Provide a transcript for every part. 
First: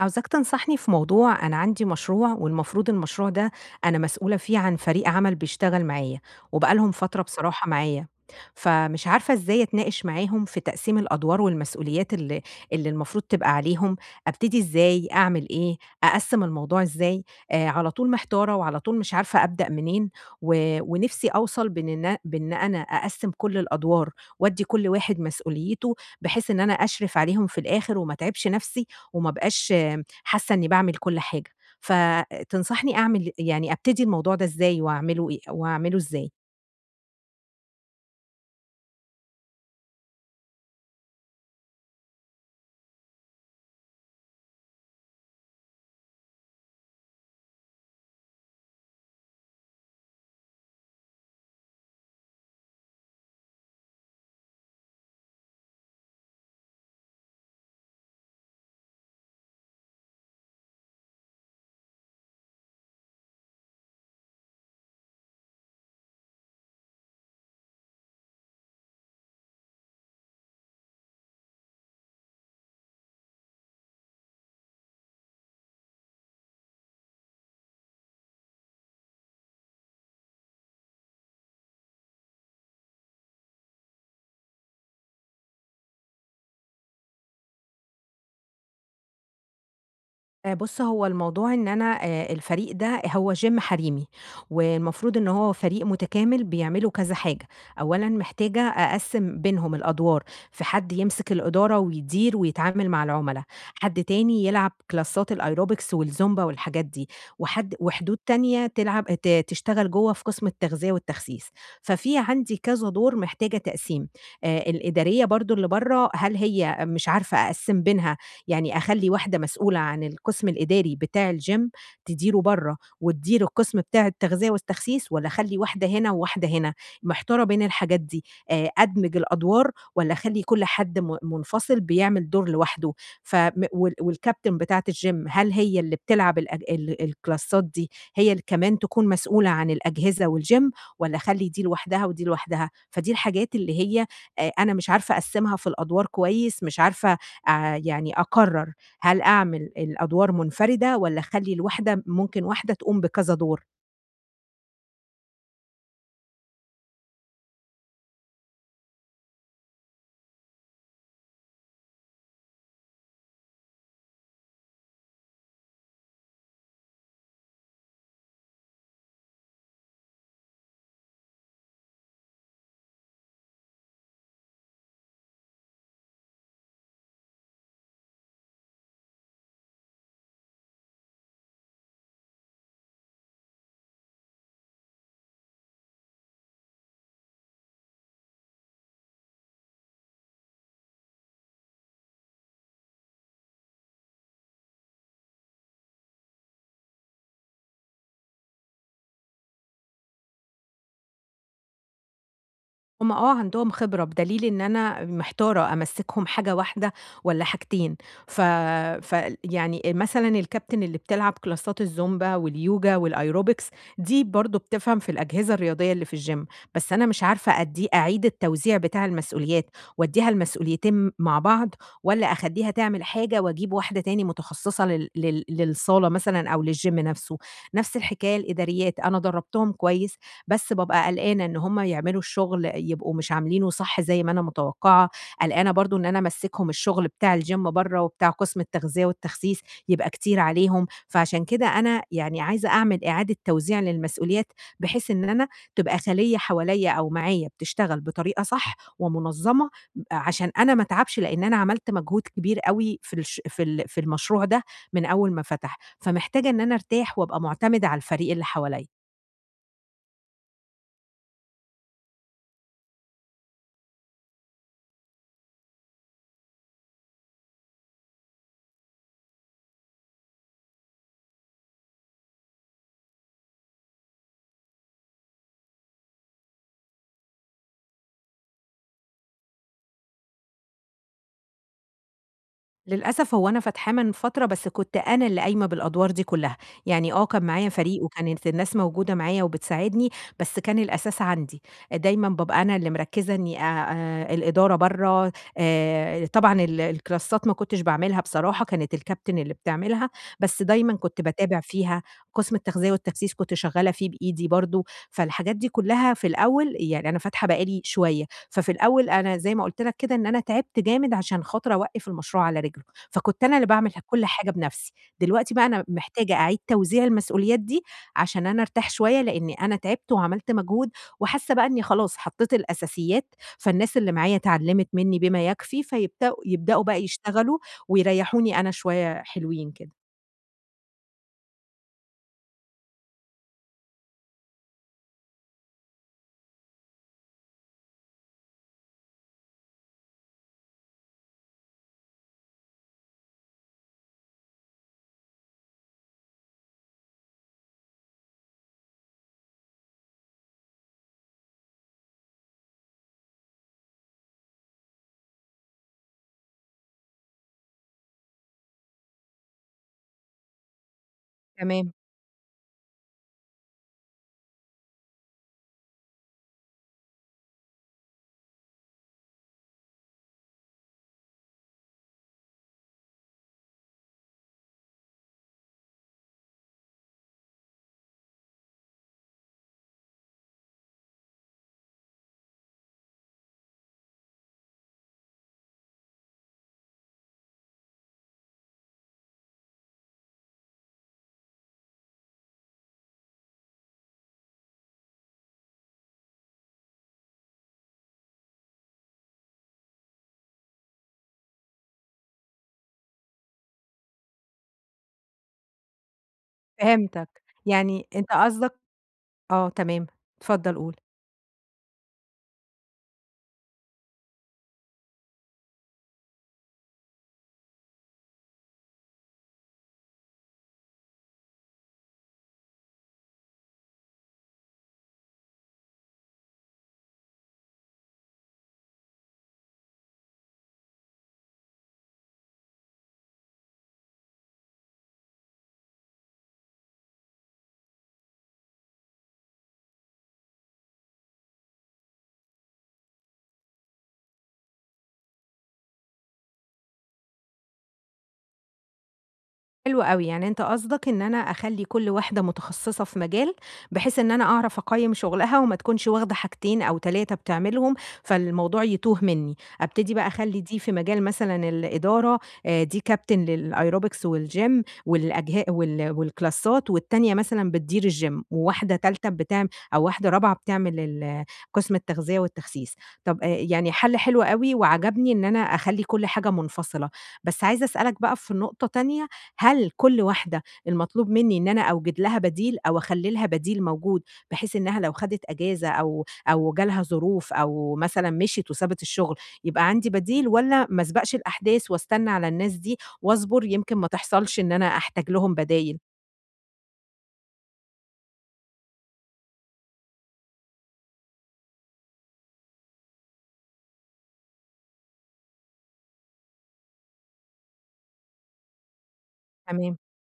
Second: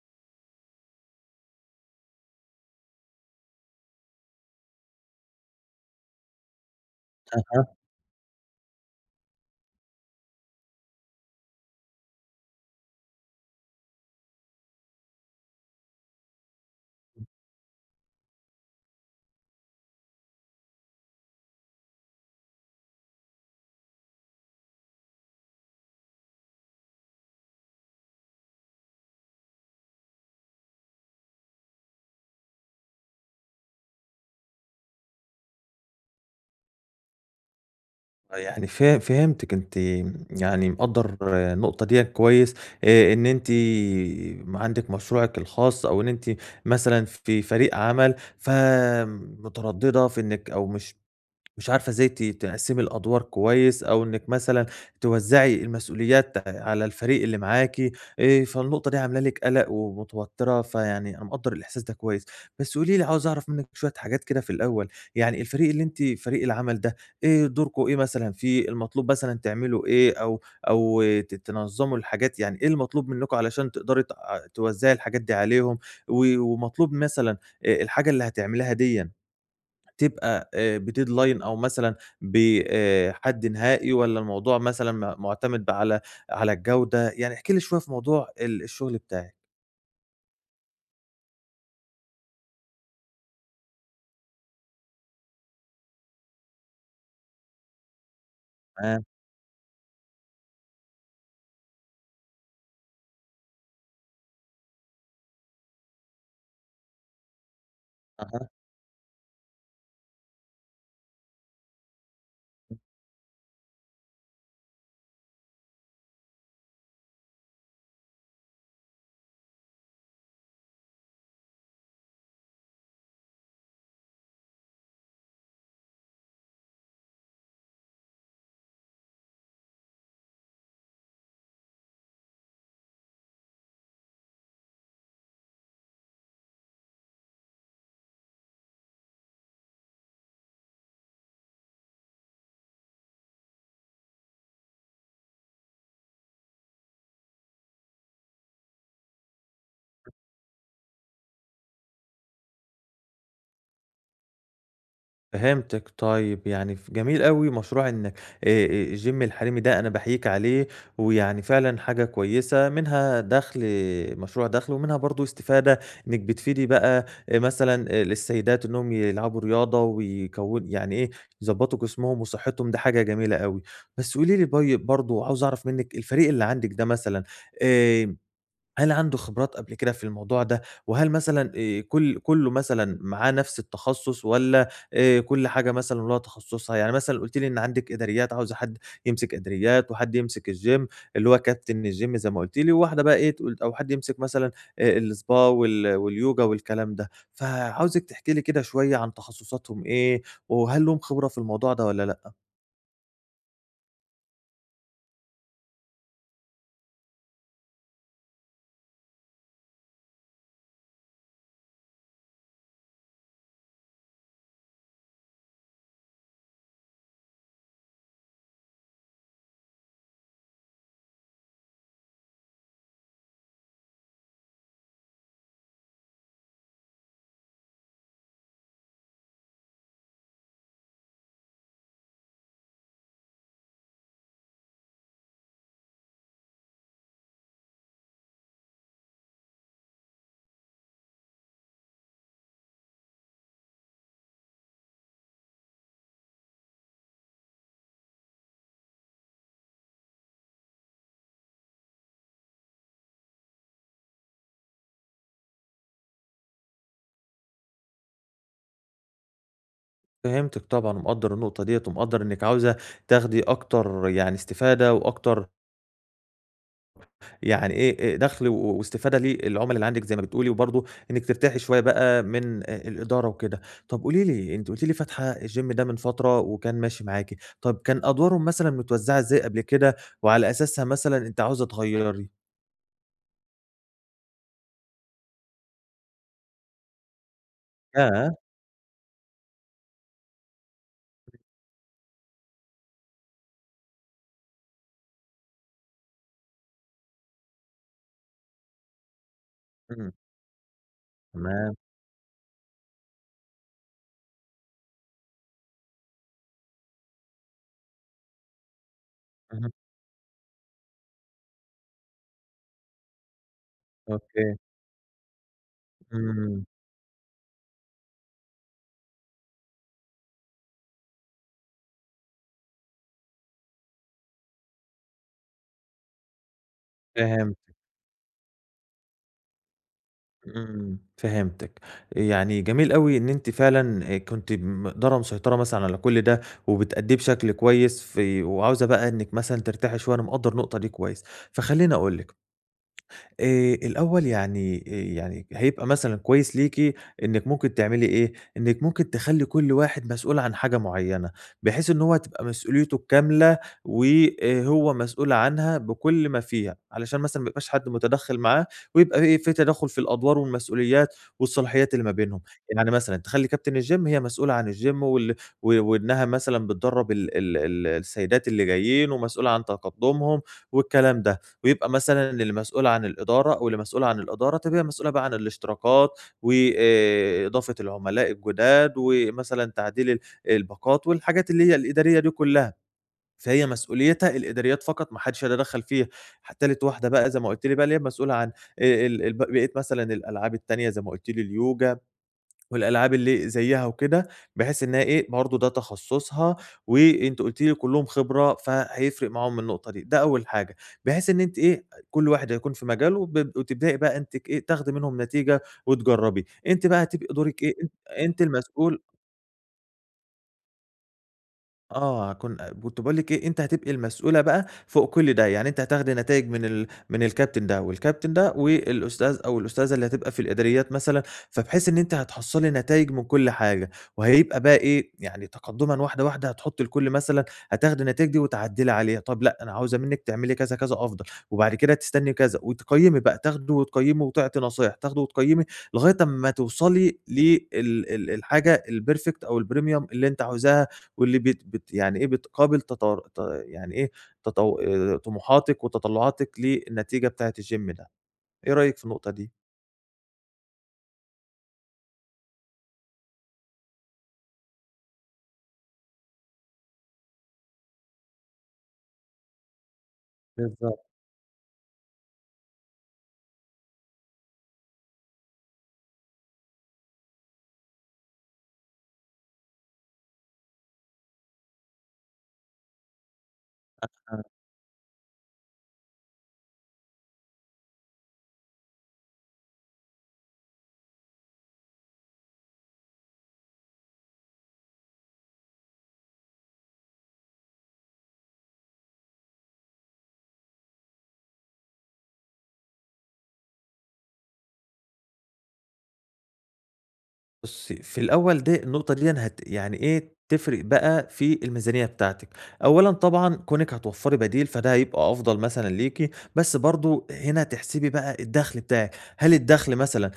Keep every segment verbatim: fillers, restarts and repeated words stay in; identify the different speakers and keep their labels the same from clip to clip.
Speaker 1: عاوزاك تنصحني في موضوع، أنا عندي مشروع والمفروض المشروع ده أنا مسؤولة فيه عن فريق عمل بيشتغل معايا، وبقى لهم فترة
Speaker 2: آه،
Speaker 1: بصراحة معايا، فمش عارفة إزاي أتناقش معاهم في تقسيم الأدوار والمسؤوليات اللي اللي المفروض تبقى عليهم. أبتدي إزاي، أعمل إيه، أقسّم الموضوع إزاي؟ آآ على طول محتارة وعلى طول مش عارفة أبدأ منين، و ونفسي أوصل بإن إن بإن أنا أقسّم كل الأدوار وأدّي كل واحد مسؤوليته، بحيث إن أنا أشرف عليهم في الآخر وما اتعبش نفسي وما ابقاش حاسة إني باعمل كل حاجة. فتنصحني أعمل يعني أبتدي الموضوع ده إزاي، واعمله إيه، واعمله إزاي؟
Speaker 2: يعني فه فهمتِك، أنتِ يعني مقدّر النقطة ديّة كويس. آآ، إن أنتِ م عندِك مشروعِك الخاص، أو إن أنتِ مثلًا في فريق عمل، فمترددة في إنِّك أو مش مش عارفة إزاي ت تقسّمي الأدوار كويس، أو إنِّك مثلًا توزّعي المسؤوليات على الفريق اللي معاكِ. آآ، فالنقطة دي عاملة لِك قَلَق ومتوتّرة، فيعني أنا مقدّر الإحساس ده كويس. بس قولي لي، عاوز أعرف منِّك شوية حاجات كده في الأول. يعني الفريق اللي أنتِ فريق العمل ده، إيه دوركم، إيه مثلًا فيه، المطلوب مثلًا تعملوا إيه، أو أو ت تنظّموا الحاجات، يعني إيه المطلوب منكم علشان تقدري تع توزّعي الحاجات دي عليهم، و ومطلوب مثلًا آآ، الحاجة اللي هتعمليها ديًّا تبقى آآ بdeadline أو مثلًا ب آآ حد نهائي، والّا الموضوع مثلًا م مُعتمد على على الجودة؟ يعني احكِ لي شوية في موضوع ال الشغل بتاعِك.
Speaker 1: آآ بُص، هو الموضوع إن أنا آآ الفريق ده هو gym حريمي، والمفروض إن هو فريق متكامل بيعملوا كذا حاجة. أولًا محتاجة
Speaker 2: تمام.
Speaker 1: أقسّم بينهم الأدوار، في حد يمسك الإدارة ويدير ويتعامل مع العُملا، حد تاني يلعب كلاسات الأيروبكس والزومبا والحاجات دي، وحد وحدود
Speaker 2: أها.
Speaker 1: تانية تلعب ت تشتغل جوّه في قسم التغذية والتخسيس. ففي عندي كذا دور محتاجة تقسيم. آآ الإدارية برضه اللي برّه، هل هي مش عارفة أقسّم بينها، يعني أخلّي واحدة مسؤولة عن القسم الإداري بتاع الgym تديره برّه، وتدير القسم بتاع التغذية والتخسيس، والّا أخلّي واحدة هنا وواحدة هنا؟ محتارة بين الحاجات دي. آآ أدمج الأدوار والّا أخلّي كل حد م منفصل بيعمل دور لوحده؟ فم وال والكابتن بتاعة الgym، هل هي اللي بتلعب الأج ال الكلاسات دي هي اللي كمان تكون مسؤولة عن الأجهزة والgym، والّا أخلّي دي لوحدها ودي لوحدها؟ فدي الحاجات اللي هي آآ أنا مش عارفة أقسّمها في الأدوار كويس، مش عارفة آآ يعني أقرّر، هل أعمل الأدوار منفردة والّا أخلّي الواحدة ممكن واحدة تقوم بكذا دور؟
Speaker 2: فهمتِك طيب. يعني ف جميل أوي مشروع إنك، آآ الgym الحريمي ده، أنا باحييك عليه. ويعني فعلًا حاجة كويسة، منها دخْل، مشروع دخْل، ومنها برضه استفادة إنِك بتفيدي بقى، آآ مثلًا آآ السيدات إنهم يلعبوا رياضة ويكوّن يعني إيه، يضبّطوا جسمهم وصحّتهم، دي حاجة جميلة أوي. بس قولي لي طيب، برضه عاوز أعرف منِّك الفريق اللي عندِك ده مثلًا، آآ هل عنده خبرات قبل كده في الموضوع ده؟ وهل مثلًا آآ كل كُلّه مثلًا معاه نفس التخصُّص، والّا آآ كل حاجة مثلًا ولها تخصُّصها؟ يعني مثلًا قُلتِ لي إن عندِك إداريات، عاوزة حد يمسك إداريات، وحد يمسك الgym اللي هو كابتن الgym زي ما قُلتِ لي، وواحدة بقى إيه تقول، أو حد يمسك مثلًا آآ الSpa وال والYoga والكلام ده. فعاوزِك تحكي لي كده شوية عن تخصُّصاتهم إيه، وهل لهم خبرة في الموضوع ده والّا لأ؟
Speaker 1: هم آه عندهم خبرة، بدليل إن أنا محتارة أمسّكهم حاجة واحدة والّا حاجتين. ف ف يعني مثلًا الكابتن اللي بتلعب كلاسات الزومبا واليوجا والأيروبكس، دي برضه بتفهم في الأجهزة الرياضية اللي في الgym، بس أنا مش عارفة أدّي أعيد التوزيع بتاع المسؤوليات، وأدّيها المسؤوليتين مع بعض والّا أخلّيها تعمل حاجة وأجيب واحدة تاني متخصصة لل لل للصالة مثلًا أو للgym نفسه. نفس الحكاية الإداريات، أنا درّبتهم كويس، بس بابقى قلقانة إن هم يعملوا الشغل يبقوا مش عاملينه صح زي ما أنا متوقعة، قلقانة برضه إن أنا أمسّكهم الشغل بتاع الgym برّه وبتاع قسم التغذية والتخسيس يبقى كتير عليهم، فعشان كده أنا يعني عايزة أعمل إعادة توزيع للمسؤوليات، بحيث إن أنا تبقى خليّة حواليّا أو معايا بتشتغل بطريقة صح ومنظمة، عشان أنا ما أتعبش، لإن أنا عملت مجهود كبير أوي في الش في ال في المشروع ده من أول ما فتح، فمحتاجة إن أنا أرتاح وأبقى مُعتمدة على الفريق اللي حواليّا.
Speaker 2: فهمتِك طبعًا، ومقدّر النقطة ديّة، ومقدّر إنِّك عاوزة تاخدي أكتر يعني استفادة، وأكتر يعني إيه إيه دخْل و واستفادة للعُملا اللي عندِك زي ما بتقولي، وبرضه إنِّك ترتاحي شوية بقى من آآ الإدارة وكده. طَب قولي لي، أنتِ قُلتِ لي فاتحة الgym ده من فترة وكان ماشي معاكِ، طَب كان أدوارهم مثلًا متوزّعة إزاي قبل كده، وعلى أساسها مثلًا أنتِ عاوزة تغيّري؟
Speaker 1: للأسف هو أنا فاتحاه من فترة، بس كنت أنا اللي قايمة بالأدوار دي كلّها، يعني آه، كان معايا فريق
Speaker 2: ياه!
Speaker 1: وكانت الناس موجودة معايا وبتساعدني، بس كان الأساس عندي. دايمًا بابقى أنا اللي مركّزة إني آآ آآ الإدارة برّه، آآ طبعًا ال الكلاسات ما كنتش باعملها بصراحة، كانت الكابتن اللي بتعملها،
Speaker 2: إمم.
Speaker 1: بس دايمًا كنت باتابع
Speaker 2: تمام.
Speaker 1: فيها. قسم التغذية والتخسيس كنت شغّالة فيه بإيدي برضه، فالحاجات دي كلّها في الأول يعني أنا فاتحة بقى لي شوية. ففي الأول أنا زي ما
Speaker 2: اهم.
Speaker 1: قُلت لك كده إن أنا تعبت جامد عشان خاطر أوقّف المشروع على رجله، فكنت أنا اللي باعمل كل حاجة
Speaker 2: أوكي.
Speaker 1: بنَفْسي. دلوقتي بقى أنا محتاجة أعيد
Speaker 2: إمم.
Speaker 1: توزيع المسؤوليات دي عشان أنا أرتاح شوية، لإني أنا تعبت وعملت مجهود، وحاسة بقى إني خلاص حطّيت الأساسيات، فالناس اللي معايا اتعلّمت منّي بما يكفي، فيبدؤوا يبدؤوا بقى يشتغلوا
Speaker 2: فهمت.
Speaker 1: ويريّحوني أنا شوية حلوين كده.
Speaker 2: إمم، فهمتِك. يعني جميل أوي إن أنتِ فعلًا آآ كنتِ مقدرة مسيطرة مثلًا على كل ده، وبتأدّيه بشكل كويس، في وعاوزة بقى إنِّك مثلًا ترتاحي شوية، أنا مقدّر النقطة دي كويس. فخلّيني أقول لِك، آآ الأول يعني، آآ يعني هيبقى مثلًا كويس ليكِ إنِّك ممكن تعملي إيه، إنِّك ممكن تخلّي كل واحد مسؤول عن حاجة معيّنة، بحيث إن هو تبقى مسؤوليته الكاملة وهو مسؤول عنها بكل ما فيها، علشان مثلًا ما يبقاش حد متدخّل معاه، ويبقى إيه، في تدخُّل في الأدوار والمسؤوليات
Speaker 1: تمام،
Speaker 2: والصلاحيات اللي ما بينهم. يعني مثلًا تخلّي كابتن الgym هي مسؤولة عن الgym وال و وإنها مثلًا بتدرّب ال ال ال السيدات اللي جايين، ومسؤولة عن تقدُّمهم والكلام ده. ويبقى مثلًا اللي مسؤول عن الإدارة، واللي مسؤولة عن الإدارة، تبقى هي مسؤولة بقى عن الاشتراكات و آآ إضافة العملاء الجداد، ومثلًا تعديل ال الباقات والحاجات اللي هي الإدارية دي كلّها، فهي مسؤوليتها الإداريات فقط، ما حدش يتدخّل فيها. ح تالت واحدة بقى زي ما قُلت لي، بقى اللي هي مسؤولة عن آآ ال الب بقية مثلًا الألعاب التانية زي ما قُلت لي، اليوجا والألعاب اللي زيّها وكده، بحيث إنها إيه، برضه ده تخصُّصها، وأنتِ قُلتِ لي كُلّهم خبرة، فهيفرق معاهم النقطة دي، ده أول حاجة، بحيث إن أنتِ إيه، كل واحد هيكون في مجاله، وب وتبدئي بقى أنتِ ك إيه، تاخدي منهم نتيجة وتجرّبي. أنتِ بقى هتبقي
Speaker 1: فهمتك.
Speaker 2: دورِك إيه، أن
Speaker 1: يعني أنت
Speaker 2: أنتِ
Speaker 1: قصدك.
Speaker 2: المسؤولة.
Speaker 1: آه، تمام، اتفضل قُل.
Speaker 2: آه. كن آه، كنت باقول لِك إيه، أنتِ هتبقي المسؤولة بقى فوق كل ده، يعني أنتِ هتاخدي نتايج من ال من الكابتن ده والكابتن ده والأستاذ أو الأستاذة اللي هتبقى في الإداريات مثلًا، فبحيث إن أنتِ هتحصّلي نتايج من كل حاجة، وهيبقى بقى إيه، يعني تقدُّمًا، واحدة واحدة هتحُطّي لكل مثلًا، هتاخدي النتايج دي وتعدّلي عليها، طَب لأ، أنا عاوزة منِّك تعملي كذا، كذا أفضل، وبعد كده تستني كذا، وتقيّمي بقى، تاخدي وتقيّمي وتعطي نصايح، تاخدي وتقيّمي لغاية أمّا توصلي لل ال الحاجة الperfect أو الpremium اللي أنتِ عاوزاها، واللي بت بت يعني إيه، بتقابل تطر ت يعني إيه، تطو آآ طموحاتِك وتطلُّعاتِك للنتيجة بتاعة الgym ده. إيه رأيِك في النقطة دي؟
Speaker 1: حلو أوي، يعني أنت قصدك إن أنا أخلّي كل واحدة متخصصة في مجال، بحيث إن أنا أعرف أقيّم شغلها وما تكونش واخدة حاجتين أو تلاتة بتعملهم، فالموضوع يتوه منّي. أبتدي بقى أخلّي دي في
Speaker 2: بالضبط.
Speaker 1: مجال مثلًا الإدارة، آآ دي كابتن للأيروبكس والgym والأجه وال والكلاسات، والتانية مثلًا بتدير الgym، وواحدة تالتة بتعم أو واحدة رابعة بتعمل ال قسم التغذية والتخسيس. طب آآ يعني حَل حلو أوي وعجبني إن أنا أخلّي كل حاجة منفصلة، بس عايزة أسألك بقى في نقطة تانية، هل كل واحدة المطلوب منّي إن أنا أوجد لها بديل أو أخلّي لها بديل موجود، بحيث إنها لو خدِت أجازة أو أو جالها ظروف أو مثلًا مشيت وسابت الشغل، يبقى عندي بديل، والّا ما أسبقش الأحداث وأستنى على الناس دي وأصبر، يمكن ما تحصلش إن أنا أحتاج لهم بدايل؟
Speaker 2: بُصّي، في الأول دي النقطة ديًا هت يعني إيه، تفرق بقى في الميزانية بتاعتِك. أولًا طبعًا كونِك هتوفّري بديل، فده هيبقى أفضل مثلًا ليكِ، بس برضه هنا تحسبي بقى الدخل بتاعِك. هل الدخل
Speaker 1: تمام.
Speaker 2: مثلًا آآ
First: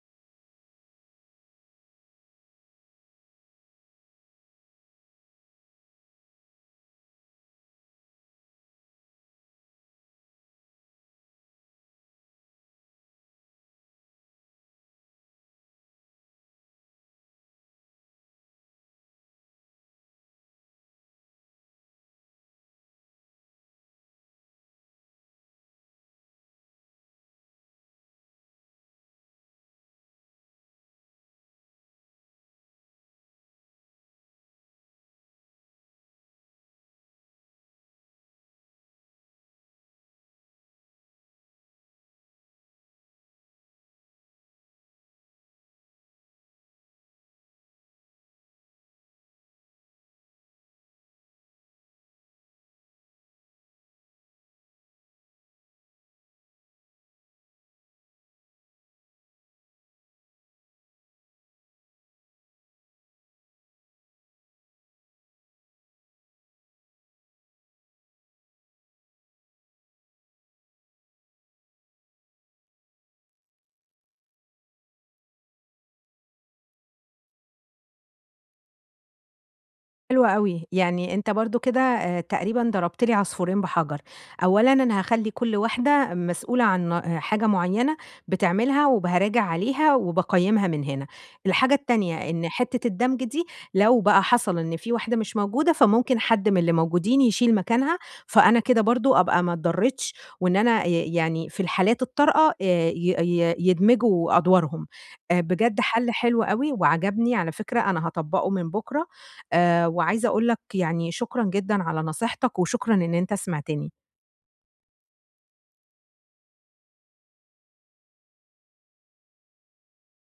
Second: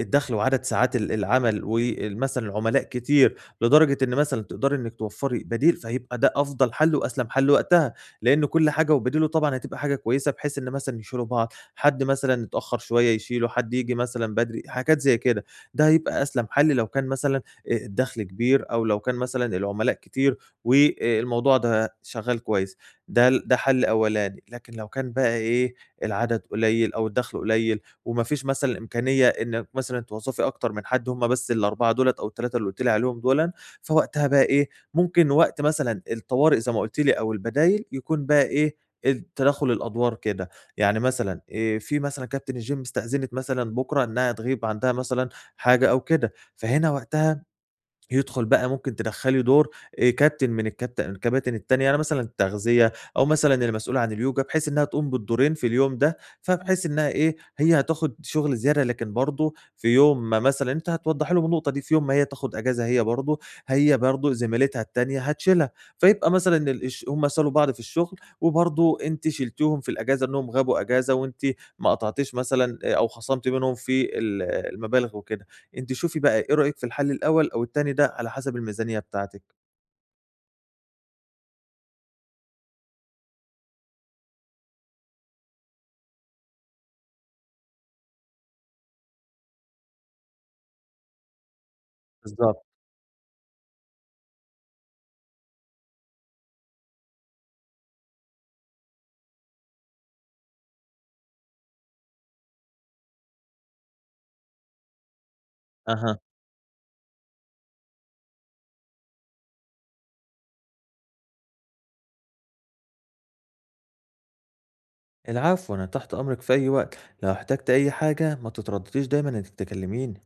Speaker 2: الدخل وعدد ساعات ال العمل ومثلًا العملاء كتير لدرجة إن مثلًا تقدري إنِّك توفّري بديل، فهيبقى ده أفضل حل وأسلم حل وقتها، لإن كل حاجة وبديله طبعًا هتبقى حاجة كويسة بحيث إن مثلًا يشيلوا بعض، حد مثلًا اتأخّر شوية يشيله، حد ييجي مثلًا بدري، حاجات زي كده. ده هيبقى أسلم حل لو كان مثلًا آآ الدخل كبير، أو لو كان مثلًا العملاء كتير والموضوع ده شغال كويس، ده ال ده حل أولاني، لكن لو كان بقى إيه، العدد قليل أو الدخل قليل، وما فيش مثلًا إمكانية إنِّك مثلًا توظّفي أكتر من حد، هم بس الأربعة دُولة أو التلاتة اللي قُلتِ لي عليهم دُولًا، فوقتها بقى إيه، ممكن وقت مثلًا الطوارئ زي ما قُلتِ لي أو البدايل يكون بقى إيه، ال تداخل الأدوار كده، يعني مثلًا آآ في مثلًا كابتن الgym استأذنت مثلًا بُكرة إنها تغيب عندها مثلًا حاجة أو كده، فهنا وقتها يدخل بقى، ممكن تدخّلي دور آآ كابتن من الكابت الكباتن التانية، أنا مثلًا التغذية أو مثلًا المسؤولة عن اليوجا، بحيث إنها تقوم بالدورين في اليوم ده، فبحيث إنها إيه، هي هتاخد شغل زيادة، لكن برضه في يوم ما مثلًا أنتِ هتوضّحي لهم النقطة دي، في يوم ما هي تاخد أجازة هي برضه، هي برضه زميلتها التانية هتشيلها، فيبقى مثلًا ال الش هم شالوا بعض في الشغل، وبرضه أنتِ شِلتيهم في الأجازة إنهم غابوا أجازة، وأنتِ ما قطعتيش مثلًا آآ أو خصمتِ منهم في ال المبالغ وكده. أنتِ شوفي بقى إيه رأيِك في الحل الأول أو التاني ده على حسب الميزانية بتاعتِك.
Speaker 1: حلو أوي، يعني أنت برضه كده آآ تقريبًا ضربت لي عصفورين بحجر، أولًا أنا هاخلّي كل واحدة مسؤولة عن آه، حاجة معيّنة بتعملها وباراجع عليها وباقيّمها من هنا، الحاجة التانية إن
Speaker 2: بالضبط.
Speaker 1: حتّة الدمج دي، لو بقى حصل إن في واحدة مش موجودة، فممكن حد من اللي موجودين يشيل مكانها، فأنا كده برضه أبقى ما اتضرّيتش، وإن أنا ي يعني في الحالات الطارئة آآ ي ي يدمجوا أدوارهم. آآ بجد حَل
Speaker 2: أها.
Speaker 1: حلو أوي وعجبني، على فكرة أنا هاطبّقه من بُكرة. آآ وعايزة أقول لك يعني شكرًا جدًا على نصيحتك وشكرًا إن أنت سمعتني.
Speaker 2: العفو، أنا تحت أمرِك في أي وقت، لو احتجتِ أي حاجة ما تتردديش، دايمًا إنِّك تكلميني.